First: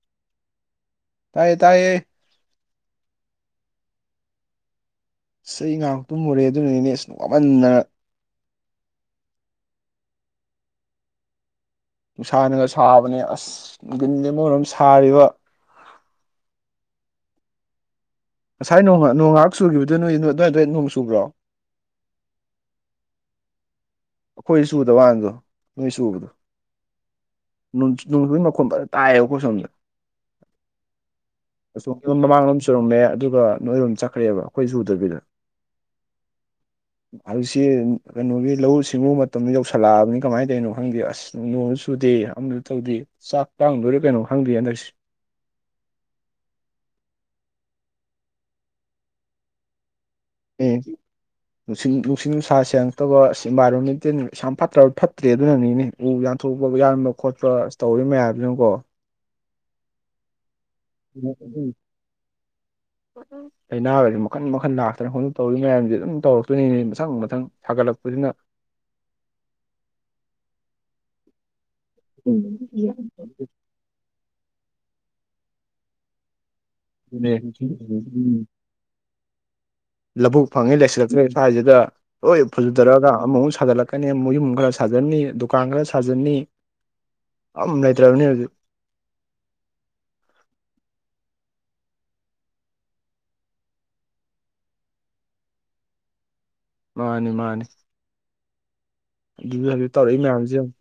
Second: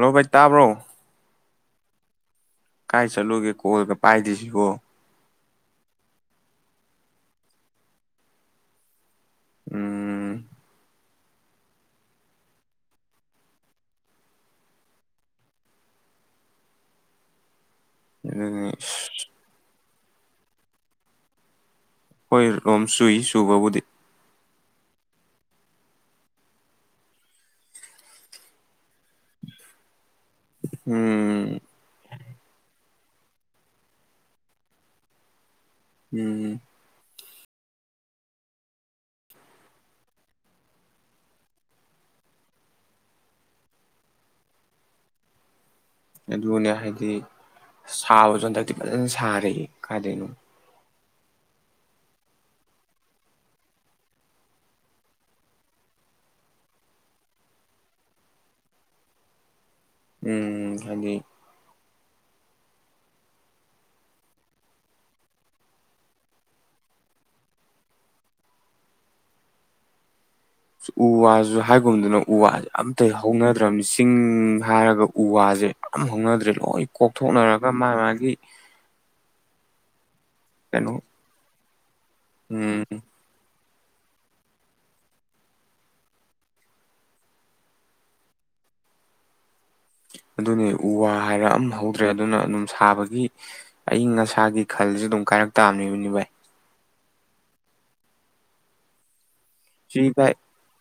Robert ꯇꯥꯕ꯭ꯔꯣ ꯇꯥꯏꯌꯦ ꯇꯥꯏꯌꯦ ꯀꯥꯏ ꯆꯠꯂꯨꯒꯦ ꯀꯣꯜꯒ ꯄꯥꯏꯗ꯭ꯔꯤꯁꯤꯕꯨ ꯏꯩꯁ ꯉꯥꯏꯍꯥꯛ ꯇꯨꯝꯃꯨꯔꯦ ꯑꯗꯨꯅꯅꯤꯅꯦ ꯅꯨꯡꯉꯥꯏꯃꯟꯗꯅ ꯎꯝ ꯅꯨꯡꯁꯥꯅꯒ ꯁꯥꯕꯅꯦ ꯑꯁ ꯅꯨꯡꯗꯤꯜꯅ ꯃꯔꯣꯝ ꯁꯥꯔꯤꯕ ꯑꯗꯨꯅꯤ ꯉꯁꯥꯏ ꯅꯣꯡ ꯅꯣꯡ ꯉꯍꯥꯛ ꯆꯨꯈꯤ ꯑꯗꯨ ꯅꯣꯏ ꯑꯗꯨꯋꯥꯏꯗ ꯅꯣꯡ ꯁꯨꯕ꯭ꯔꯣ ꯑꯩꯈꯣꯏ ꯔꯣꯝ ꯆꯨꯏ ꯆꯨꯕꯕꯨꯗꯤ ꯑꯩꯈꯣꯏ ꯆꯨꯗꯕ ꯋꯥꯥꯅꯦ ꯅꯣꯏ ꯆꯨꯕꯗꯣ ꯅꯣꯡ ꯅꯣꯡꯗꯤ ꯃꯈꯣꯟ ꯐꯖꯅ ꯇꯥꯏꯌꯦ ꯑꯩꯈꯣꯏ ꯁꯣꯝꯗ ꯎꯝ ꯑꯁꯣꯝꯒꯤ ꯃꯥꯃꯥꯡꯂꯣꯝ ꯆꯨꯔꯝꯂꯦ ꯑꯗꯨꯒ ꯅꯣꯏꯔꯣꯝ ꯆꯠꯈ꯭ꯔꯦꯕ ꯑꯩꯈꯣꯏ ꯆꯨꯗꯕꯤꯗ ꯎꯝ ꯍꯧꯖꯤꯛꯁꯤ ꯀꯩꯅꯣꯒꯤ ꯂꯧꯎꯁꯤ ꯃꯇꯝꯗꯤ ꯌꯧꯁꯜꯂꯛꯑꯕꯅꯤ ꯀꯃꯥꯏꯅ ꯇꯧꯔꯤꯅꯣ ꯈꯪꯗꯦ ꯑꯁ ꯅꯣꯡꯁꯨ ꯆꯨꯗꯦ ꯑꯃꯁꯨ ꯇꯧꯗꯦ ꯆꯥꯛ ꯇꯥꯡꯗꯣꯏꯔꯥ ꯀꯩꯅꯣ ꯈꯪꯗꯦ ꯍꯟꯗꯛꯁꯦ ꯑꯗꯨꯅꯦ ꯍꯥꯏꯗꯤ ꯁꯥꯕꯁꯨ ꯍꯟꯗꯛꯇꯤ ꯐꯖꯅ ꯁꯥꯔꯦ ꯀꯥꯏꯗꯩꯅꯣ ꯎꯝ ꯅꯨꯡꯁꯤ ꯅꯨꯡꯁꯤꯠ ꯅꯨꯡꯁꯥ ꯁꯦꯡꯉꯛꯇꯕ ꯏꯟꯚꯥꯏꯔꯣꯟꯃꯦꯟꯇꯦꯟ ꯌꯥꯝ ꯐꯠꯇ꯭ꯔꯕ ꯐꯠꯇ꯭ꯔꯦꯅꯦ ꯑꯗꯨꯅꯅꯤꯅꯦ ꯎ ꯌꯥꯟꯊꯣꯛꯄ ꯌꯥꯟꯕ ꯈꯣꯠꯄ ꯇꯧꯔꯤ ꯃꯌꯥꯝꯗꯨꯅꯀꯣ ꯎꯡ [unintelligible] ꯀꯩꯅꯣ ꯃꯈꯟ ꯃꯈꯟ ꯂꯥꯛꯇꯅ ꯄꯪꯇꯧ ꯇꯧꯔꯤꯕ ꯃꯌꯥꯝꯖꯦ ꯑꯗꯨꯝ ꯇꯧꯔꯛꯇꯣꯏꯅꯤꯅꯦ ꯃꯊꯪ ꯃꯊꯪ ꯊꯥꯒꯠꯂꯛꯄꯅꯤꯅ ꯎ ꯋꯥꯖꯨ ꯍꯥꯏꯒꯨꯝꯗꯅ ꯎ ꯋꯥꯁꯦ ꯑꯗꯨꯅꯦ ꯑꯝꯇ ꯍꯧꯅꯗ꯭ꯔꯕꯅꯤ ꯆꯤꯡ ꯍꯥꯏꯔꯒ ꯎ ꯋꯥꯁꯦ ꯑꯝ ꯍꯧꯅꯗ꯭ꯔꯦ ꯂꯣꯏ ꯀꯣꯛꯊꯣꯛꯅꯔꯒ ꯃꯥ ꯃꯥꯒꯤ ꯂꯧꯕꯨꯛ ꯐꯪꯉꯦ ꯀꯩꯅꯣ ꯂꯩꯁꯤꯜꯂꯛꯇ꯭ꯔꯦ ꯏꯝꯐꯥꯜꯁꯤꯗ ꯍꯣꯏ ꯎꯝ ꯐꯨꯗꯔꯛꯑ ꯑꯃꯛꯨꯛ ꯁꯥꯒꯠꯂꯛ ꯀ ꯃꯌꯨꯝ ꯈꯔ ꯁꯥꯖꯟꯅꯤ ꯗꯨꯀꯥꯟ ꯈꯔ ꯁꯥꯖꯟꯅꯤ ꯑꯝ ꯂꯩꯇ꯭ꯔꯕꯅꯤ ꯍꯧꯖꯤꯛ ꯑꯗꯨꯅꯤ ꯎ ꯋꯥ ꯍꯥꯏꯔ ꯑꯝ ꯍꯧꯗ꯭ꯔꯦ ꯑꯗꯨꯅ ꯑꯗꯨꯝ ꯁꯥꯕꯒꯤ ꯑꯏꯪ ꯑꯁꯥꯒꯤ ꯈꯜꯁꯨ ꯑꯗꯨꯝ ꯀꯥꯏꯔꯛ ꯇꯥꯕꯅꯤ ꯚꯥꯏ ꯃꯥꯅꯤ ꯃꯥꯅꯤ ꯑꯗꯨ ꯍꯧꯖꯤꯛ ꯁꯤ ꯇꯧꯔꯛꯏ ꯚꯥꯏ ꯃꯌꯥꯝꯁꯤ ꯌꯦꯡꯎ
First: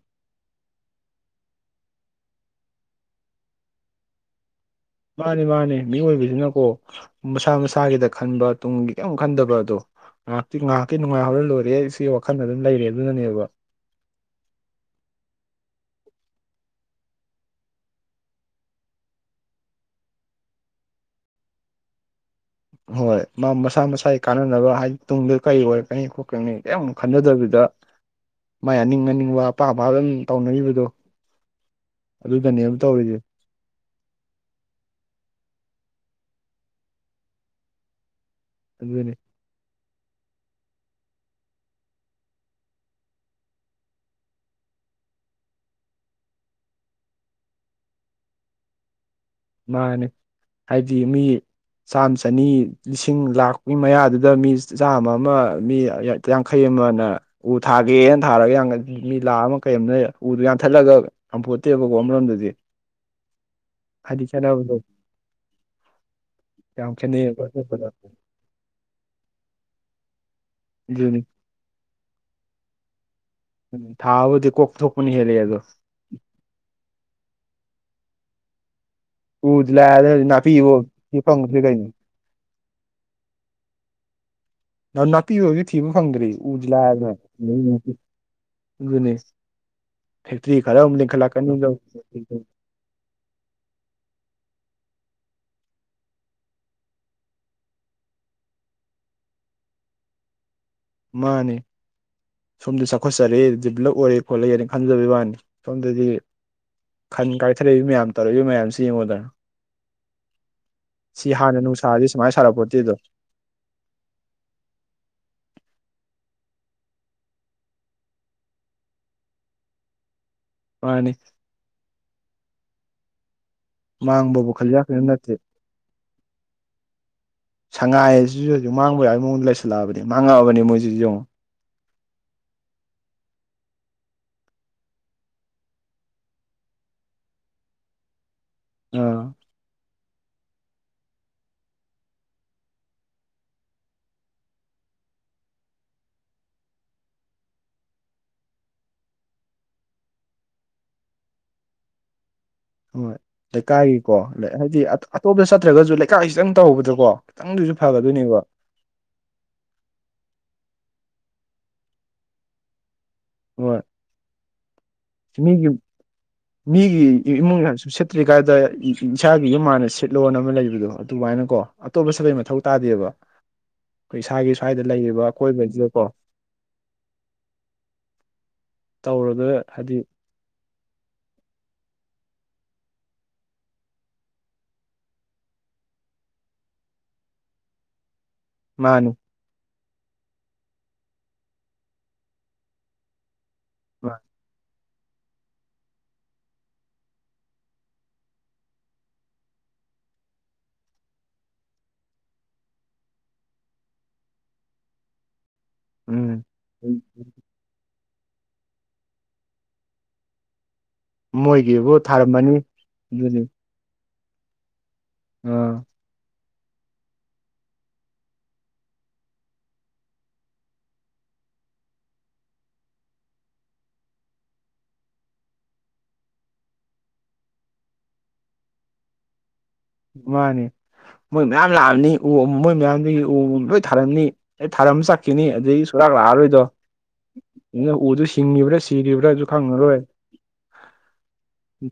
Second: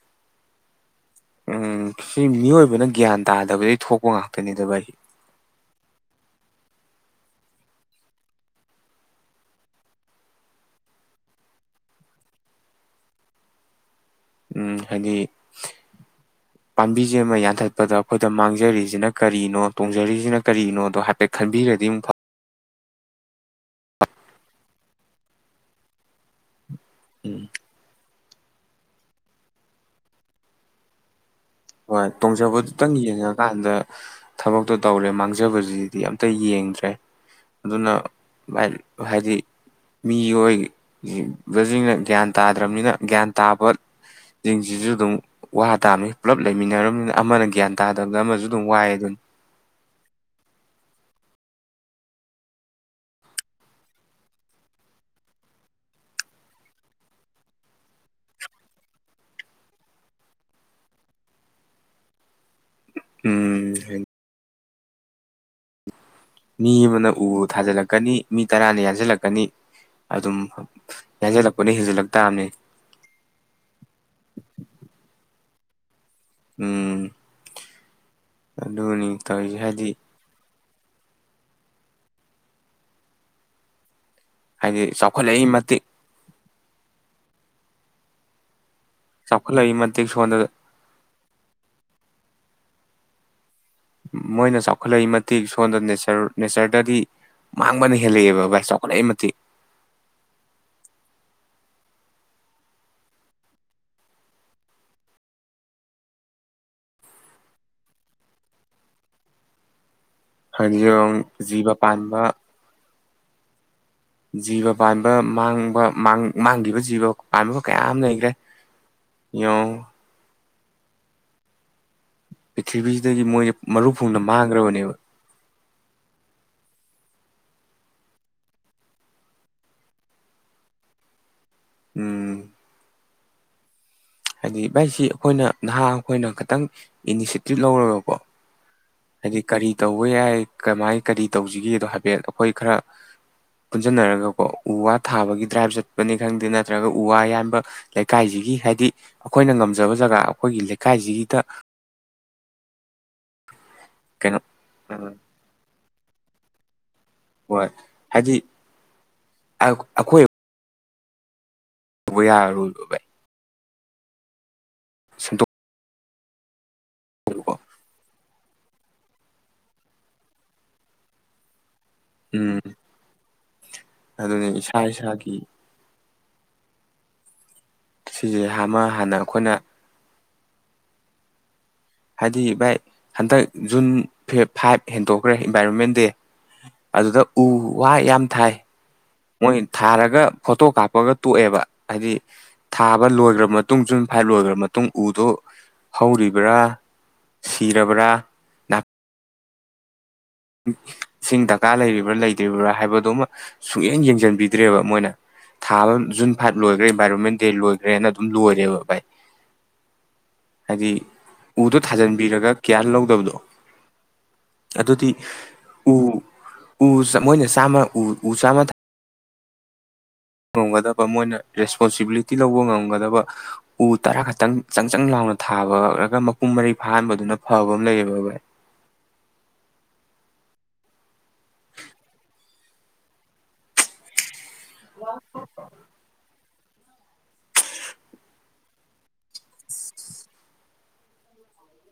ꯎꯝ ꯁꯤ ꯃꯤꯑꯣꯏꯕꯅ ꯒ꯭ꯌꯥꯟ ꯇꯥꯗꯕꯗꯒꯤ ꯊꯣꯛꯄ ꯉꯥꯛꯇꯅꯤꯗ ꯚꯥꯏ ꯃꯥꯅꯤ ꯃꯥꯅꯤ ꯃꯤꯑꯣꯏꯕ ꯁꯤꯅꯀꯣ ꯃꯁꯥ ꯃꯁꯥꯒꯤꯗ ꯈꯟꯕ ꯇꯨꯡꯒꯤ ꯀꯩꯝ ꯈꯟꯗꯕ ꯑꯗꯣ ꯉꯥꯏꯍꯥꯛꯇꯤ ꯉꯥꯏꯍꯥꯛꯀꯤ ꯅꯨꯡꯉꯥꯏꯍꯧꯔ ꯂꯣꯏꯔꯦ ꯁꯤ ꯋꯥꯈꯜꯗ ꯑꯗꯨꯝ ꯂꯩꯔꯦ ꯑꯗꯨꯅꯅꯦꯕ ꯎꯝ ꯍꯥꯏꯗꯤ ꯄꯥꯝꯕꯤꯁꯦ ꯑꯃ ꯌꯥꯟꯊꯠꯄꯗ ꯑꯩꯈꯣꯏꯗ ꯃꯥꯡꯖꯔꯤꯁꯤꯅ ꯀꯔꯤꯅꯣ ꯇꯣꯡꯖꯔꯤꯁꯤꯅ ꯀꯔꯤꯅꯣꯗꯣ ꯍꯥꯏꯐꯦꯠ ꯈꯟꯕꯤꯔꯗꯤ ꯑꯃꯨꯛ ꯐꯥꯕ ꯍꯣꯏ ꯃꯥ ꯃꯁꯥ ꯃꯁꯥꯒꯤ ꯀꯥꯟꯅꯅꯕ ꯍꯥꯏꯗꯤ ꯇꯨꯡꯗ ꯀꯔꯤ ꯑꯣꯏꯔꯛꯀꯅꯤ ꯈꯣꯠꯀꯅꯤ ꯀꯩꯝ ꯎꯝ ꯈꯟꯅꯗꯕꯤꯗ ꯃꯥꯏ ꯑꯅꯤꯡ ꯑꯅꯤꯡꯕ ꯑꯄꯥꯝ ꯑꯄꯥꯥꯝꯕ ꯑꯗꯨꯝ ꯇꯧꯅꯒꯤꯕꯗꯣ ꯍꯣꯏ ꯇꯣꯡꯖꯕꯗꯨꯇꯪ ꯌꯦꯡꯉꯀꯥꯟꯗ ꯊꯕꯛꯇꯣ ꯇꯧꯔꯦ ꯃꯥꯡꯖꯕꯁꯤ ꯗꯤ ꯑꯇ ꯌꯦꯡꯗ꯭ꯔꯦ ꯑꯗꯨꯅ ꯚꯥꯢ ꯑꯗꯨꯅꯤ ꯍꯥꯏꯗꯤ ꯃꯤꯑꯣꯏꯕꯁꯤꯡꯅ ꯒ꯭ꯌꯥꯟ ꯇꯥꯗ꯭ꯔꯕꯅꯤꯅ ꯒ꯭ꯌꯥꯟ ꯇꯥꯕ ꯁꯤꯡꯁꯤꯁꯨ ꯑꯗꯨꯝ ꯋꯥ ꯇꯥꯃꯤ ꯄꯨꯂꯞ ꯂꯩꯃꯤꯟꯅꯔꯕꯅꯤꯅ ꯑꯃꯅ ꯒ꯭ꯌꯥꯟ ꯇꯥꯗꯕꯗ ꯑꯃꯁꯨ ꯑꯗꯨꯝ ꯋꯥꯏꯌꯦꯗꯨꯅꯤ ꯃꯥꯅꯦ ꯍꯥꯏꯗꯤ ꯃꯤ ꯆꯥꯝꯃ ꯆꯅꯤ ꯂꯤꯁꯤꯡ ꯂꯥꯛꯀꯤ ꯃꯌꯥꯗꯨꯗ ꯃꯤ ꯆꯥꯃ ꯑꯃ ꯃꯤ ꯌꯥꯡꯈꯩ ꯑꯃꯅ ꯎ ꯊꯥꯒꯦꯅ ꯊꯥꯔꯒ ꯃꯤ ꯂꯥꯈ ꯑꯃ ꯀꯩ ꯑꯃꯅ ꯎꯗꯨ ꯌꯥꯟꯊꯠꯂꯒ ꯉꯝꯄꯣꯠꯇꯦꯕꯀꯣ ꯑꯃꯔꯣꯝꯗꯗꯤ ꯎꯝ ꯍꯥꯏꯗꯤ ꯆꯠꯅꯕꯗꯣ ꯃꯤ ꯑꯃꯅ ꯎ ꯈꯦꯠꯅꯩꯌꯦꯕ ꯑꯇꯣꯞꯄꯗ ꯊꯥꯖꯤꯜꯂꯛꯀꯅꯤ ꯃꯤ ꯇꯔꯥꯅ ꯌꯥꯟꯁꯤꯜꯂꯛꯀꯅꯤ ꯑꯗꯨꯝ ꯅꯤ ꯌꯥꯟꯁꯤꯜꯂꯛꯄꯅ ꯍꯦꯟꯖꯤꯜꯂꯛ ꯇꯥꯕꯅꯤ ꯊꯥꯕꯕꯨꯗꯤ ꯀꯣꯛ ꯊꯣꯛꯄꯅ ꯍꯦꯂꯦ ꯑꯗꯣ [inaudible] ꯎꯝ ꯑꯗꯨꯅꯤ ꯇꯧꯔꯤꯁꯦ ꯍꯥꯏꯗꯤ ꯄꯤꯌꯣ ꯄꯤꯐꯝꯕꯨꯗꯤ ꯂꯩ ꯍꯥꯏꯗꯤ ꯅ ꯅꯥꯄꯤ ꯆꯥꯎꯈꯠꯂꯛꯏ ꯑꯣꯏꯕꯩ ꯃꯇꯤꯛ ꯊꯤꯕ ꯐꯪꯗ꯭ꯔꯤ ꯎꯗꯤ ꯂꯥꯏꯔꯗꯅ [unintelligible] ꯑꯗꯨꯅꯦ ꯆꯥꯎꯈꯠꯂꯛꯏ ꯃꯇꯤꯛ ꯁꯣꯝꯗ ꯐꯦꯛꯇꯔꯤ ꯈꯔ ꯑꯃꯨꯛ ꯂꯤꯡꯈꯠꯂꯛꯀꯅꯤ ꯃꯣꯏꯅ ꯆꯥꯎꯈꯠꯂꯛꯏ ꯃꯇꯤꯛ ꯁꯣꯝꯗ ꯅꯆꯔ ꯅꯦꯆꯔꯗꯗꯤ ꯃꯥꯡꯕꯅ ꯍꯦꯜꯂꯛꯑꯦꯕ ꯚꯥꯏ ꯆꯥꯎꯈꯠꯂꯛꯏ ꯃꯇꯤꯛ ꯃꯥꯅꯤ ꯁꯣꯝꯗ ꯆꯥꯎꯈꯠꯆꯔꯦ ꯗꯤꯕꯂꯞ ꯑꯣꯏꯔꯦ ꯈꯣꯠꯂꯦꯅ ꯈꯟꯖꯕꯩ ꯋꯥꯅꯤ ꯁꯣꯝꯗꯗꯤ ꯈꯟ ꯀꯥꯏꯊꯔꯛꯏꯕ ꯃꯌꯥꯝ ꯇꯧꯔꯛꯏꯕ ꯃꯌꯥꯝꯁꯤ ꯌꯦꯡꯉꯣꯗꯅ ꯍꯥꯏꯗꯤ ꯁꯤ ꯍꯥꯟꯅ ꯖꯤꯕ ꯅꯨꯡ ꯁꯥꯁꯤ ꯄꯥꯟꯕ ꯁꯨꯃꯥꯏꯅ ꯁꯥꯔꯝꯄꯣꯠ ꯅꯇꯦꯗꯣ ꯖꯤꯕ ꯄꯥꯟꯕꯥ ꯃꯥꯡꯈꯤꯕ ꯖꯤꯕ ꯄꯥꯟꯕ ꯀꯌꯥ ꯑꯃ ꯂꯩꯈ꯭ꯔꯦ ꯌꯦꯡꯎ ꯃꯥꯅꯤ ꯄ꯭ꯔꯤꯊꯤꯕꯤꯁꯤꯗꯒꯤ ꯃꯣꯏ ꯃꯥꯡꯕꯕꯨ ꯈꯜꯖꯤ ꯈꯌꯥ ꯅꯠꯇꯦ ꯁꯉꯥꯏꯁꯤꯁꯨ ꯃꯥꯡꯕ ꯌꯥꯕꯒꯤ ꯃꯑꯣꯡꯗ ꯂꯩꯁꯜꯂꯛꯑꯕꯅꯤ ꯃꯥꯡꯉꯛꯑꯕꯅꯤ ꯃꯣꯏꯁꯤꯁꯨ ꯌꯦꯡꯉꯣ ꯎꯝ ꯍꯥꯏꯗꯤ ꯚꯥꯏꯁꯤ ꯑꯩꯈꯣꯏꯅ ꯅꯍꯥ ꯑꯩꯈꯣꯏꯅ ꯈꯤꯇꯪ ꯏꯅꯤꯁꯤꯑꯦꯇꯤꯞ ꯂꯧꯔꯒꯀꯣ ꯑꯥ ꯍꯥꯏꯗꯤ ꯀꯔꯤ ꯇꯧꯕ ꯌꯥꯏ ꯀꯃꯥꯏ ꯀꯔꯤ ꯇꯧꯁꯤꯒꯦꯗꯣ ꯍꯥꯏꯐꯦꯠ ꯑꯩꯈꯣꯏ ꯈꯔ ꯄꯨꯟꯁꯤꯟꯅꯔꯒꯀꯣ ꯎ ꯋꯥ ꯊꯥꯕꯒꯤ ꯗ꯭ꯔꯥꯏ ꯆꯠꯄꯅꯤ ꯈꯪꯗꯦ ꯅꯠꯇ꯭ꯔꯒ ꯎ ꯋꯥ ꯌꯥꯝꯕ ꯂꯩꯀꯥꯏꯖꯤꯒꯤ ꯍꯥꯏꯗꯤ ꯑꯩꯈꯣꯏꯅ ꯉꯝꯖꯕ ꯖꯒꯥ ꯑꯩꯈꯣꯏꯒꯤ ꯂꯩꯀꯥꯏꯖꯤꯒꯤꯗ ꯍꯣꯏ ꯂꯩꯀꯥꯏꯒꯤꯀꯣ ꯍꯥꯏꯗꯤ ꯎꯝ ꯑꯇꯣꯞꯄꯗ ꯆꯠꯇ꯭ꯔꯒꯁꯨ ꯂꯩ ꯀꯥꯏꯈꯤꯁꯤꯇꯪ ꯇꯧꯕꯗ ꯀꯣ ꯍꯣꯏ ꯍꯥꯏꯗꯤ ꯑ ꯑꯩꯈꯣꯏ ꯊꯧꯕ ꯌꯥꯔꯣꯢꯕ ꯕꯥꯥꯏ ꯍꯣꯢ ꯁꯤ ꯁꯦꯝꯗꯣꯛꯄꯀꯣ ꯃꯤꯒꯤ ꯌꯨꯝ ꯃꯤꯒꯤ ꯏꯃꯨꯡꯒꯤ ꯍꯟ ꯁꯤꯠꯇ꯭ꯔꯤ ꯀꯥꯏꯗ ꯏꯁꯥꯒꯤ ꯌꯨꯝ ꯍꯥꯟꯅ ꯁꯤꯠꯂꯣꯅ ꯑꯃ ꯂꯩꯕꯗꯣ ꯑꯗꯨꯃꯥꯏꯅꯀꯣ ꯑꯇꯣꯞꯄ ꯁꯥꯕꯩ ꯃꯊꯧ ꯎꯝ ꯇꯥꯗꯦꯕ ꯑꯩꯈꯣꯏ ꯑꯗꯨꯅꯤ ꯏꯁꯥꯒꯤ ꯏꯁꯥ ꯁ꯭ꯋꯥꯏꯗ ꯂꯩꯔꯤꯕ ꯏꯁꯥꯒꯤ ꯑꯀꯣꯏꯕꯁꯤꯗꯀꯣ ꯁꯤꯁꯦ ꯍꯃ ꯍꯥꯟꯅ ꯇꯧꯔꯒ ꯑꯩꯈꯣꯏꯅ [inaudible] ꯍꯥꯏꯗꯤ ꯚꯥꯏ ꯍꯟꯗꯛ ꯖꯨꯟ ꯐꯦ ꯐꯥꯏꯚ ꯍꯦꯟꯗꯣꯛꯈ꯭ꯔꯦ ꯏꯟꯚꯥꯏꯔꯣꯟꯃꯦꯟ ꯗꯦ ꯑꯗꯨꯗ ꯎ ꯋꯥ ꯌꯥꯝ ꯊꯥꯏ ꯃꯥꯅꯤ ꯃꯣꯏ ꯊꯥꯔꯒ ꯐꯣꯇꯣ ꯀꯥꯞꯄꯒ ꯇꯣꯛꯑꯦꯕ ꯍꯥꯏꯗꯤ ꯊꯥꯕ ꯂꯣꯏꯈ꯭ꯔꯕ ꯃꯥ ꯇꯨꯡ ꯖꯨꯟ ꯃꯥ- ꯐꯥꯏꯠ ꯂꯣꯏꯈ꯭ꯔꯕ ꯃꯥꯇꯨꯡ ꯃꯇꯨꯡ ꯎꯗꯨꯣ ꯍꯧꯔꯤꯕ꯭ꯔꯥ ꯁꯤꯔꯕ꯭ꯔꯥ ꯅ ꯏꯁꯤꯡ ꯗꯔꯀꯥꯔ ꯂꯩꯔꯤꯕ꯭ꯔꯥ ꯂꯩꯇ꯭ꯔꯤꯕ꯭ꯔꯥ ꯍꯥꯏꯕꯗꯨꯃ ꯁꯨꯡꯛꯌꯦꯡ ꯌꯦꯡꯁꯤꯟꯕꯤꯗ꯭ꯔꯦꯕ ꯃꯣꯏꯅ ꯊꯥꯕ ꯖꯨꯟ ꯎꯝ ꯐꯥꯏꯚ ꯂꯣꯏꯈ꯭ꯔꯦ ꯏꯟꯚꯥꯏꯔꯣꯟꯃꯦꯟ ꯗꯦ ꯂꯣꯏꯈ꯭ꯔꯦꯅ ꯑꯗꯨ ꯂꯣꯏꯔꯦꯕ ꯚꯥꯢ ꯍꯥꯏꯗꯤ ꯎꯗꯣ ꯃꯣꯏꯒꯤꯕꯨ ꯊꯥꯖꯟꯕꯤꯔꯒ ꯊꯥꯔꯝꯃꯅꯤ ꯀꯤꯌꯥꯔ ꯂꯧꯗꯕꯗꯣ ꯑꯗꯨꯅꯤ ꯑꯗꯨꯗꯤ ꯑꯥ ꯎ ꯎ ꯃꯣꯏꯅ ꯆꯥꯝꯃ ꯎ ꯎ ꯆꯥꯝꯃ ꯊ ꯉꯝꯒꯗꯕ ꯃꯣꯏꯅ ꯔꯦꯁꯄꯣꯟꯁꯤꯕꯤꯂꯤꯇꯤ ꯂꯧꯕ ꯉꯝꯒꯗꯕ ꯎ ꯇꯔꯥ ꯈꯛꯇꯪ ꯆꯪ ꯆꯪ ꯂꯥꯎꯅ ꯊꯥꯕꯔꯒ ꯃꯄꯨꯡ ꯃꯔꯩ ꯐꯥꯍꯟꯕꯗꯨꯅ ꯐꯕ ꯑꯃ ꯂꯩꯌꯦꯕ ꯚꯥꯏ ꯃꯥꯅꯦ ꯃꯣꯏ ꯃꯌꯥꯝ ꯂꯥꯛꯑꯝꯅꯤ ꯎ ꯃꯣꯏ ꯃꯌꯥꯝꯗꯨꯒꯤ ꯎ ꯂꯣꯏ ꯊꯥꯔꯝꯅꯤ ꯑꯦ ꯊꯥꯔꯝ ꯆꯠꯈꯤꯅꯤ ꯑꯗꯨꯗꯒꯤ ꯁꯨꯔꯥꯛ ꯂꯥꯛꯑꯔꯣꯏꯗꯣ ꯎꯅꯤꯅ ꯎꯗꯣ ꯁꯤ ꯍꯤꯡꯉꯤꯕ꯭ꯔꯥ ꯁꯤꯔꯤꯕ꯭ꯔꯥ ꯑꯗꯨ ꯈꯪꯉꯔꯣꯏ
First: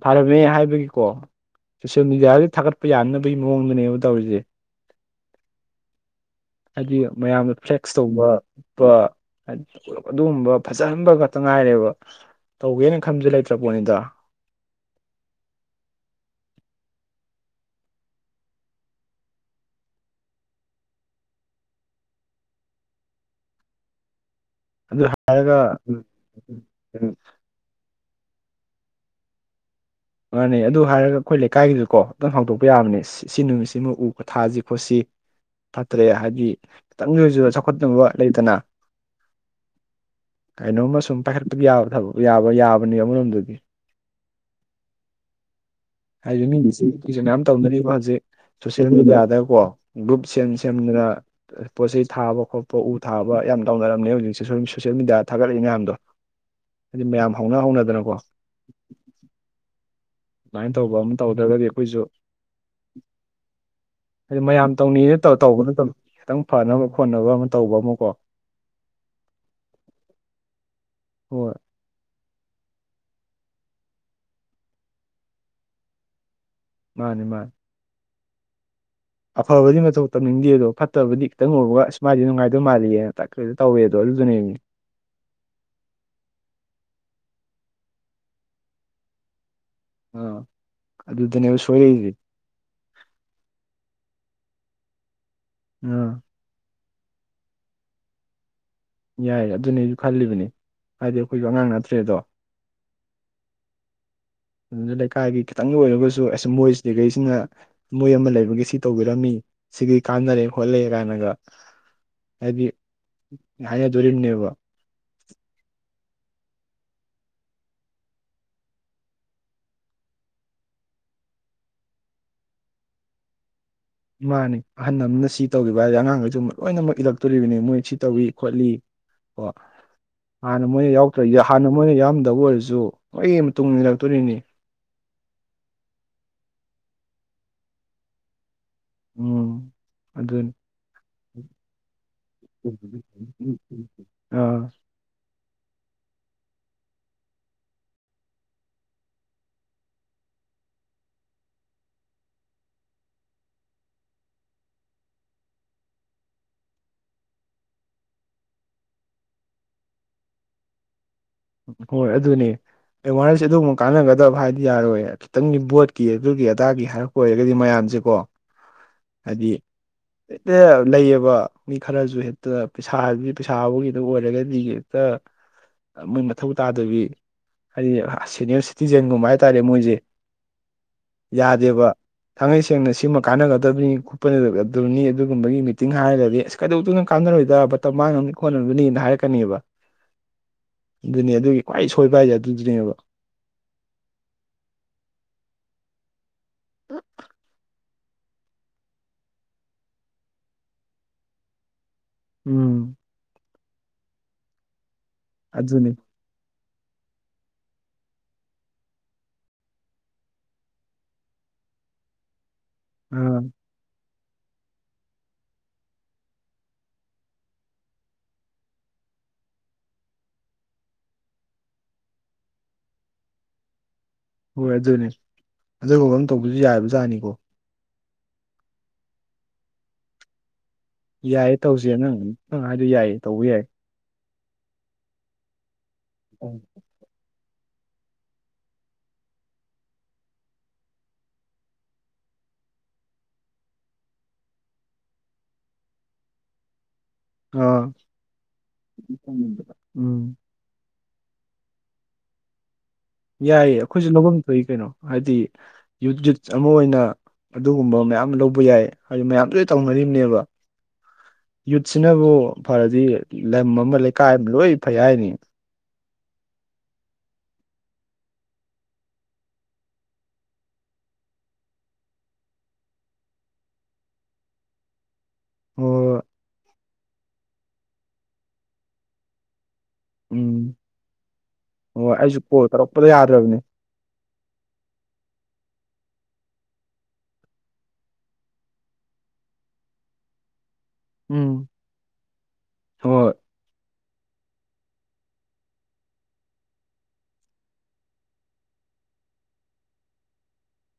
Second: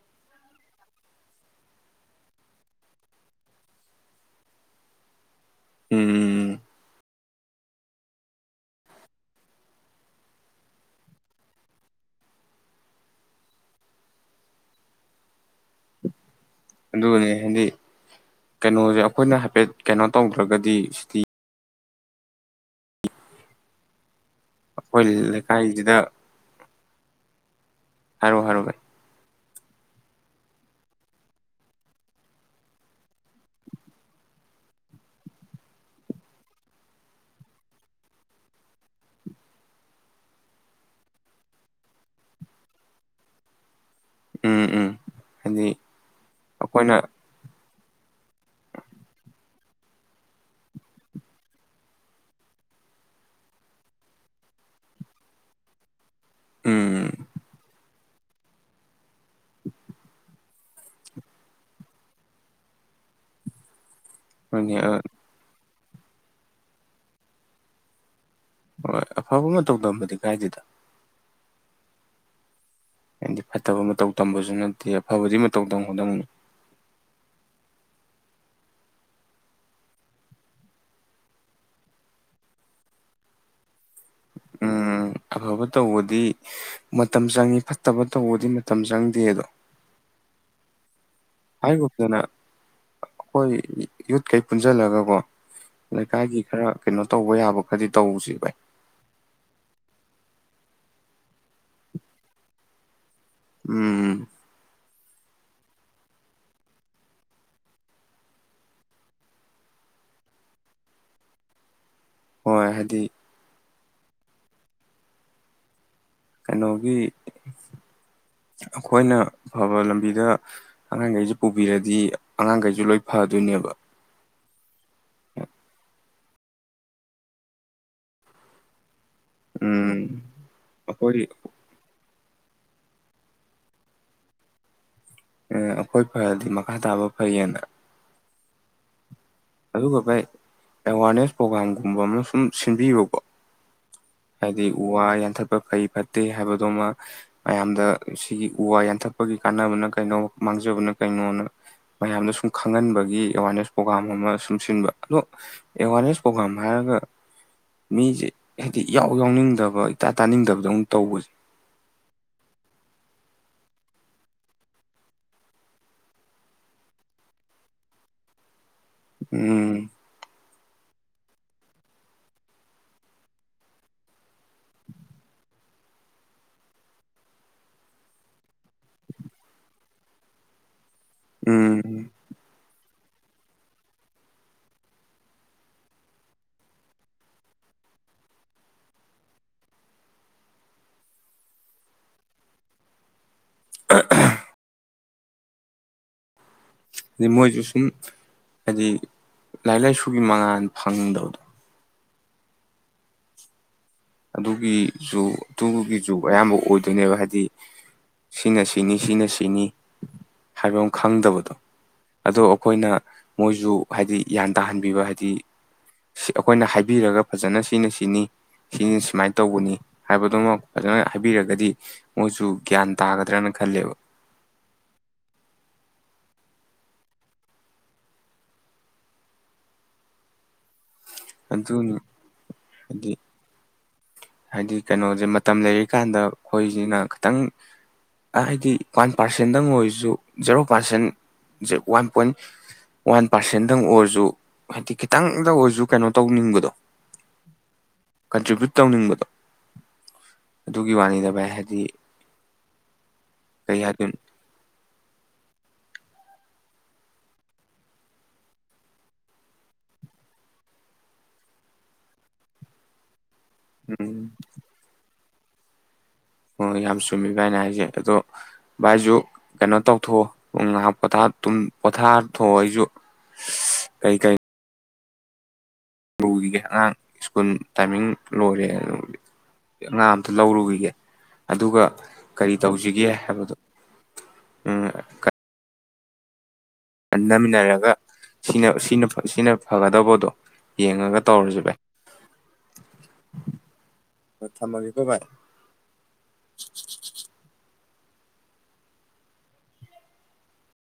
ꯊꯥꯔꯝꯃꯦ ꯍꯥꯏꯕꯒꯤꯀꯣ ꯁꯣꯁꯤꯌꯦꯜ ꯃꯦꯗꯤꯌꯥꯗꯤ ꯊꯥꯒꯠ ꯄ ꯌꯥꯅꯕꯒꯤ ꯃꯑꯣꯡꯗꯅꯦꯕ ꯇꯧꯔꯤꯁꯦ ꯎꯝ ꯍꯥꯏꯗꯤ ꯃꯌꯥꯝꯅ ꯐ꯭ꯂꯦꯛꯁ ꯇꯧꯕ ꯎꯠꯄ ꯑꯗꯨꯒꯨꯝꯕ ꯐꯖꯍꯟꯕ ꯈꯛꯇ ꯉꯥꯏꯔꯦꯕ ꯇꯧꯒꯦꯅ ꯈꯟꯕꯗꯤ ꯂꯩꯇ꯭ꯔꯄꯣꯠꯅꯤꯗ ꯑꯗꯨꯅꯦ ꯍꯥꯏꯗꯤ ꯀꯩꯅꯣꯁꯦ ꯑꯩꯈꯣꯏꯅ ꯍꯥꯏꯐꯦꯠ ꯀꯩꯅꯣ ꯇꯧꯗ꯭ꯔꯒꯗꯤ ꯁꯤꯗꯤ ꯑꯗꯨ ꯑꯩꯈꯣꯏ ꯍꯥꯏꯒ ꯎ ꯂꯩꯀꯥꯏꯁꯤꯗ ꯎ ꯍꯥꯏꯔꯣ ꯍꯥꯏꯔꯣ ꯕ ꯃꯥꯥꯟꯅꯩ ꯑꯗꯨ ꯍꯥꯏꯔꯒ ꯑꯩꯈꯣꯏ ꯂꯩꯀꯥꯏꯒꯤꯗꯨꯀꯣ ꯇꯪ ꯍꯥꯎꯗꯣꯛꯄ ꯌꯥꯕꯅꯤ ꯁꯤ ꯅꯨꯃꯤꯠꯁꯤꯃ ꯎ ꯊꯥꯁꯤ ꯈꯣꯠꯁꯤ ꯐꯠꯇ꯭ꯔꯦ ꯍꯥꯏꯕꯗꯤ ꯈꯤꯇꯪꯒꯤ ꯑꯣꯏꯁꯨ ꯆꯥꯎꯈꯠꯇꯅꯕ ꯂꯩꯇꯅ ꯀꯩꯅꯣꯝꯃ ꯁꯨꯝ ꯄꯥꯏꯈꯠꯄ ꯌꯥ ꯊꯕꯛ ꯌꯥꯕ ꯌꯥꯕꯅꯦ ꯑꯃꯔꯣꯝꯗꯨꯒꯤ ꯎꯝ ꯎꯝ ꯍꯥꯏꯗꯤ ꯍꯥꯏꯖ ꯃꯤꯁ ꯑꯩꯈꯣꯏꯅ ꯃꯌꯥꯝ ꯇꯧꯅꯔꯤ ꯍꯧꯖꯤꯛ ꯁꯣꯁꯦꯜ ꯃꯦꯗꯤꯌꯥꯗꯀꯣ ꯒ꯭ꯔꯨꯞ ꯁꯦꯝ ꯁꯦꯝꯗꯨꯅ ꯄꯣꯠ ꯆꯩꯩ ꯊꯥꯕ ꯈꯣꯠꯄ ꯎ ꯊꯥꯕ ꯌꯥꯝ ꯇꯧꯅꯔꯝꯅꯦ ꯍꯧꯖꯤꯛꯁꯦ ꯁꯣꯁꯦꯜ ꯃꯦꯗꯤꯌꯥꯗ ꯊꯥꯒꯠꯂꯛꯏ ꯃꯌꯥꯝꯗꯣ ꯍꯥꯏꯗꯤ ꯎꯝ ꯃꯌꯥꯝ ꯍꯧꯅ ꯍꯧꯅꯗꯅꯀꯣ ꯎꯎꯎ ꯑꯗꯨꯃꯥꯏꯅ ꯇꯧꯕ ꯑꯃ ꯇꯧꯗ꯭ꯔꯒꯗꯤ ꯑꯩꯈꯣꯏꯁꯨ ꯍꯥꯏꯗꯤ ꯃꯌꯥꯝ ꯍꯣꯏꯅꯦ ꯍꯣꯏ ꯇꯧꯅꯤꯌꯦ ꯇꯧꯕ ꯅꯠꯇꯕꯅ ꯈꯤꯇꯪ ꯐꯅꯕ ꯈꯣꯠꯅꯕ ꯑꯃ ꯇꯧꯕ ꯑꯃꯀꯣ ꯍꯣꯏ ꯑꯐꯕ ꯃꯇꯧ ꯇꯝꯕꯗꯤ ꯀꯥꯏꯗꯗ ꯍꯣꯏ ꯍꯥꯏꯗꯤ ꯐꯠꯇꯕ ꯃꯇꯧ ꯇꯝꯕꯁꯨ ꯅꯠꯇꯦ ꯑꯐꯕꯗꯤ ꯃꯇꯧ ꯇꯝꯒꯗꯕꯅꯤ ꯃꯥꯅꯤ ꯃꯥꯅꯤ ꯑꯐꯕꯗꯤ ꯃꯊꯧ ꯇꯧꯅꯤꯡꯗꯦ ꯑꯗꯣ ꯐꯠꯇꯕꯗꯤ ꯈꯤꯇꯪ ꯎꯔꯕ ꯑꯁꯨꯃꯥꯏꯗꯤ ꯅꯨꯡꯉꯥꯏꯗꯧ ꯃꯥꯜꯂꯤꯦꯅꯦ ꯇꯛ ꯍꯦꯛꯇ ꯇꯧꯋꯦ ꯎꯝ ꯑꯐꯕ ꯇꯧꯕꯗꯤ ꯃꯇꯝ ꯆꯪꯉꯤ ꯐꯠꯇꯕ ꯇꯧꯕꯗꯤ ꯃꯇꯝ ꯆꯪꯗꯦ ꯑꯗꯣ ꯑꯥ ꯑꯗꯨꯗꯅꯦꯕ ꯁꯣꯏꯔꯛꯏꯁꯦ ꯍꯥꯏꯒꯨꯝꯗꯅ ꯑꯈꯣꯢ ꯌꯨꯠ ꯀꯩ ꯄꯨꯟꯁꯤꯜꯂꯒ ꯀꯣ ꯑꯥ ꯂꯩꯀꯥꯏꯒꯤ ꯈꯔ ꯀꯩꯅꯣ ꯇꯧꯕ ꯌꯥꯕ ꯈꯔꯗꯤ ꯇꯧꯁꯤ ꯚꯥꯏ ꯌꯥꯏ ꯑꯗꯨꯅꯦꯁꯨ ꯈꯜꯂꯤꯕꯅꯤ ꯍꯥꯏꯗꯤ ꯑꯩꯈꯣꯏꯁꯨ ꯑꯉꯥꯡ ꯅꯠꯇ꯭ꯔꯦꯗꯣ ꯎꯝꯝ ꯑꯗꯨꯗ ꯂꯩꯀꯥꯏꯒꯤ ꯈꯤꯇꯪꯒꯤ ꯑꯣꯏꯔꯒꯁꯨ ꯑꯁ ꯃꯣꯏꯁꯤ ꯂꯤꯈꯩꯁꯤꯅ ꯃꯣꯏ ꯑꯃ ꯂꯩꯕꯒꯤ ꯁꯤ ꯇꯧꯕꯤꯔꯝꯃꯤ ꯁꯤꯒꯤ ꯀꯥꯟꯅꯔꯦ ꯈꯣꯠꯂꯦ ꯀꯥꯏꯅꯒ ꯍꯣꯏ ꯍꯥꯏꯗꯤ ꯌꯥꯅꯦꯗꯨꯣꯔꯤꯅꯦꯕ ꯀꯩꯅꯣꯒꯤ ꯑꯩꯈꯣꯏꯅ ꯐꯕ ꯂꯝꯕꯤꯗ ꯑꯉꯥꯡꯈꯩꯁꯦ ꯄꯨꯕꯤꯔꯗꯤ ꯑꯉꯥꯡꯈꯩꯁꯨ ꯂꯣꯏ ꯐꯗꯣꯏꯅꯦꯕ ꯏꯃꯅꯦ ꯑꯍꯟ ꯑꯃꯅ ꯁꯤ ꯇꯧꯈꯤꯕ ꯍꯥꯏꯔꯗꯤ ꯑꯉꯥꯡꯈꯩꯁꯨ ꯂꯣꯏꯅꯃꯛ ꯏꯜꯂꯛꯇꯣꯔꯤꯕꯅꯤ ꯃꯣꯏ ꯁꯤ ꯇꯧꯏ ꯈꯣꯠꯂꯤ ꯑꯣ ꯎꯝ ꯍꯥꯟꯅ ꯃꯣꯏꯅ ꯑꯩꯈꯣꯏ ꯌꯥꯎꯗ꯭ꯔ ꯍꯥꯟꯅ ꯃꯣꯏꯅ ꯌꯥꯝ ꯇꯕꯨ ꯑꯣꯏꯔꯁꯨ ꯑꯩꯒꯤ ꯃꯇꯨꯡ ꯏꯟꯅꯔꯛꯇꯣꯅꯤꯅꯦ ꯑꯦ ꯑꯩꯈꯣꯏ ꯐꯔꯗꯤ ꯃꯈꯥ ꯇꯥꯕ ꯐꯩꯌꯦꯅ ꯎꯝ ꯑꯗꯨꯒ ꯚꯥꯢ ꯑꯗꯨꯅꯤ ꯑꯦꯋꯥꯔꯅꯦꯁ ꯄ꯭ꯔꯣꯒ꯭ꯔꯥꯝꯒꯨꯝꯕ ꯑꯃ ꯁꯨꯝ ꯁꯤꯟꯕꯤꯕꯨꯀꯣ ꯑꯥ ꯍꯥꯏꯗꯤ ꯎ ꯋꯥ ꯌꯥꯟꯊꯠꯄ ꯐꯩ ꯐꯠ ꯇꯦ ꯍꯥꯏꯕꯗꯣꯃ ꯃꯌꯥꯝꯗ ꯁꯤꯒꯤ ꯎ ꯋꯥ ꯌꯥꯟꯊꯠꯄꯒꯤ ꯀꯥꯟꯅꯕꯅ ꯀꯩꯅꯣ ꯃꯥꯡꯖꯕꯅ ꯀꯩꯅꯣꯅ ꯃꯌꯥꯝꯗ ꯁꯨꯝ ꯈꯪꯍꯟꯕꯒꯤ ꯑꯦꯋꯥꯔꯅꯦꯁ ꯄ꯭ꯔꯣꯒ꯭ꯔꯥꯝ ꯑꯃ ꯁꯨꯝ ꯁꯤꯟꯕ ꯑꯗꯣ ꯑꯦꯋꯥꯔꯅꯦꯁ ꯄ꯭ꯔꯣꯒꯥ꯭ꯔꯥꯝ ꯍꯥꯏꯔꯒ ꯃꯤꯁꯦ ꯍꯥꯏꯗꯤ ꯏꯎ ꯌꯥꯎꯅꯤꯡꯗꯕ ꯏꯇꯥ ꯇꯥꯅꯤꯡꯗꯕꯗ ꯑꯃꯨꯛ ꯇꯧꯕꯁꯦ ꯍꯣꯏ ꯑꯗꯨꯅꯤ ꯑꯦꯋꯥꯔꯁꯁꯦ ꯑꯗꯨꯒꯨꯝꯕ ꯀꯥꯟꯅꯒꯗꯕ ꯍꯥꯏꯕꯗꯤ ꯌꯥꯔꯣꯏ ꯈꯤꯇꯪꯗꯤ ꯕꯣꯠꯀꯤ ꯑꯗꯨꯒꯤ ꯑꯗꯥꯒꯤ ꯍꯥꯏꯔꯛꯄ ꯑꯣꯏꯔꯒꯗꯤ ꯃꯌꯥꯝꯁꯦꯀꯣ ꯍꯥꯏꯗꯤ ꯎꯝ ꯍꯦꯛꯇ ꯂꯩꯌꯦꯕ ꯃꯤ ꯈꯔꯁꯨ ꯍꯦꯛꯇ ꯄꯩꯁꯥꯗꯤ ꯄꯩꯁꯥꯕꯒꯤꯗ ꯑꯣꯏꯔꯒꯗꯤ ꯍꯦꯛꯇ ꯃꯊꯧ ꯇꯥꯗꯕꯤ ꯍꯥꯏꯗꯤ ꯁꯦꯅꯤꯌꯔ ꯁꯤꯇꯤꯖꯦꯟꯒꯨꯝꯕ ꯍꯥꯏꯇꯥꯔꯦ ꯃꯣꯏꯁꯦ ꯌꯥꯗꯦꯕ ꯎꯝ ꯊꯥꯡꯉꯩꯁꯦ ꯁꯦꯡꯅ ꯁꯤꯃ ꯀꯥꯟꯅꯒꯗꯕꯅꯤ ꯈꯣꯠꯄꯗꯕꯅꯤ ꯑꯗꯨꯒꯨꯝꯕꯒꯤ ꯃꯤꯇꯤꯡ ꯍꯥꯏꯔꯒꯗꯤ ꯑꯁ ꯀꯩꯗꯧꯗꯣꯢꯅꯣ ꯀꯥꯟꯅꯔꯣꯏꯗ ꯃꯥꯡꯅꯕꯅꯤ ꯈꯣꯠꯅꯕꯅꯤꯅ ꯍꯥꯏꯔꯛꯀꯅꯤꯕ ꯑꯗꯨꯅꯦ ꯑꯗꯨꯒꯤ ꯈ꯭ꯋꯥꯏ ꯁꯣꯏꯕ ꯍꯥꯏꯁꯦ ꯑꯗꯨꯗꯨꯅꯦꯕ ꯑ ꯍ ꯑꯗꯨ ꯃꯣꯏꯖꯨ ꯁꯨꯝ ꯍꯥꯏꯗꯤ ꯂꯥꯏꯔꯤꯛ ꯂꯥꯏꯁꯨꯒꯤ ꯃꯉꯥꯜ ꯐꯪꯗꯕꯗꯣ ꯎꯝ ꯑꯗꯨꯒꯤ ꯖꯨ ꯑꯗꯨꯅꯤ ꯑꯗꯨꯒꯤ ꯖꯨ ꯑꯌꯥꯝꯕ ꯑꯣꯏ ꯑꯗꯨꯅꯦꯕ ꯍꯥꯏꯗꯤ ꯁꯤꯅ ꯁꯤꯅꯤ ꯁꯤꯅ ꯁꯤꯅꯤ ꯍꯥꯏꯕ ꯑꯃ ꯈꯪꯗꯕꯗꯣ ꯑꯗꯣ ꯑꯩꯈꯣꯏꯅ ꯑꯥ ꯃꯣꯏꯁꯨ ꯍꯥꯏꯗꯤ ꯒ꯭ꯌꯥꯟ ꯇꯥꯍꯟꯕꯤꯕ ꯍꯥꯏꯗꯤ ꯑꯩꯈꯣꯏꯅ ꯍꯥꯏꯕꯤꯔꯒ ꯐꯖꯅ ꯁꯤꯅ ꯁꯤꯅꯤ ꯁꯤꯅꯤ ꯁꯨꯃꯥꯏꯅ ꯇꯧꯕꯅꯤ ꯍꯥꯏꯕꯗꯨꯃ ꯐꯖꯅ ꯍꯥꯏꯕꯤꯔꯒꯗꯤ ꯃꯣꯏꯁꯨ ꯒ꯭ꯌꯥꯟ ꯇꯥꯒꯗ꯭ꯔꯅ ꯈꯜꯂꯦꯕ ꯍꯣꯏ ꯑꯗꯨꯅꯦ ꯑꯗꯨꯒꯨꯝꯕ ꯑꯃ ꯇꯧꯕꯁꯨ ꯌꯥꯕꯖꯥꯠꯅꯤꯀꯣ ꯌꯥꯏꯌꯦ ꯇꯧꯁꯦ ꯑꯗꯨꯅꯤ ꯅꯪ ꯅꯪ ꯍꯥꯏꯗꯣ ꯍꯥꯏꯗꯤ ꯌꯥꯏꯌꯦ ꯇꯧꯕ ꯌꯥꯏ ꯍꯥꯏꯗꯤ ꯀꯩꯅꯣꯁꯦ ꯃꯇꯝ ꯂꯩꯔꯤ ꯀꯥꯟꯗ ꯑꯩꯈꯣꯏꯁꯤꯅ ꯈꯇꯪ ꯍꯥꯏꯗꯤ ꯋꯥꯟ ꯄꯥꯔꯁꯦꯟꯗꯪ ꯑꯣꯏꯔꯁꯨ ꯖꯦꯔꯣ ꯄꯥꯔꯁꯦꯟꯖꯦ ꯋꯥꯟ ꯄꯣꯏꯟ ꯋꯥꯟ ꯄꯥꯔꯁꯦꯟꯗꯪ ꯑꯣꯏꯔꯁꯨ ꯍꯥꯏꯗꯤ ꯈꯤꯇꯪꯗ ꯑꯣꯏꯔꯁꯨ ꯀꯩꯅꯣ ꯇꯧꯅꯤꯡꯕꯗꯣ ꯑꯥ ꯀꯟꯇ꯭ꯔꯤꯕ꯭ꯌꯨꯠ ꯇꯧꯅꯤꯡꯕꯗꯣ ꯎꯝ ꯑꯗꯨ ꯒꯤ ꯋꯥꯅꯤꯗ ꯚꯥꯢ ꯍꯥꯏꯗꯤ ꯌꯥꯏꯌꯦ ꯀꯩ ꯑꯩꯈꯣꯏꯁꯨ ꯍꯥꯏꯗꯣꯏꯅꯣ ꯂꯧꯐꯝ ꯊꯣꯛꯏ ꯀꯩꯅꯣ ꯍꯥꯏꯗꯤ ꯌꯨꯠ ꯌꯨꯠ ꯑꯃ ꯑꯣꯏꯅ ꯑꯗꯨꯒꯨꯝꯕ ꯃꯌꯥꯝ ꯂꯧꯕ ꯌꯥꯏ ꯍꯥꯏꯗꯤ ꯃꯌꯥꯝꯁꯨ ꯂꯣꯢ ꯇꯧꯅꯔꯤꯝꯅꯦꯕ ꯌꯨꯠꯁꯤꯅꯕꯨ ꯐꯔꯗꯤ ꯂꯝ ꯑꯃ ꯎꯝ ꯂꯩꯀꯥꯏ ꯑꯃ ꯂꯣꯏ ꯐꯩ ꯍꯥꯏꯅꯦ ꯍꯣꯏ ꯌꯥꯝ ꯆꯨꯝꯃꯤ ꯚꯥꯏꯅ ꯍꯥꯏꯁꯦ ꯑꯗꯣ ꯚꯥꯏꯁꯨ ꯀꯩꯅꯣ ꯇꯧꯊꯣꯛꯑꯣ ꯑꯝ ꯉꯥꯏꯍꯥꯛ ꯄꯣꯊꯥ ꯇꯨꯝ ꯄꯣꯊꯥꯊꯣꯛꯑꯣ ꯑꯩꯁꯨ ꯀꯩ ꯀꯩ ꯍꯣꯏ ꯍꯣꯏ ꯔꯨꯈꯤꯒꯦ ꯑꯉꯥꯡ ꯁ꯭ꯀꯨꯜ ꯇꯥꯏꯃꯤꯡ ꯂꯣꯏꯔꯦ ꯑꯗꯨ ꯑꯉꯥꯡ ꯑꯝꯇ ꯎꯝ ꯂꯧꯔꯨꯈꯤꯒꯦ ꯑꯗꯨꯒ ꯍꯣꯏ ꯑꯩꯁꯨ ꯀꯔꯤ ꯀꯣꯜ ꯇꯧꯁꯤꯒꯦ ꯇꯧꯔꯛꯄꯗ ꯍꯥꯏꯕꯗꯣ ꯌꯥꯗ꯭ꯔꯕꯅꯦ ꯎꯝ ꯈꯟꯊꯃꯤꯟꯅꯔꯒ ꯁꯤꯅ ꯁꯤꯅ ꯁꯤꯅ ꯐꯒꯗꯧꯕꯗꯣ ꯌꯦꯡꯉꯒ ꯎꯝ ꯇꯧꯔꯁꯤ ꯚꯥꯏ ꯍꯣꯏ ꯑꯣ ꯊꯝꯃꯒꯦꯀꯣ ꯚꯥꯢ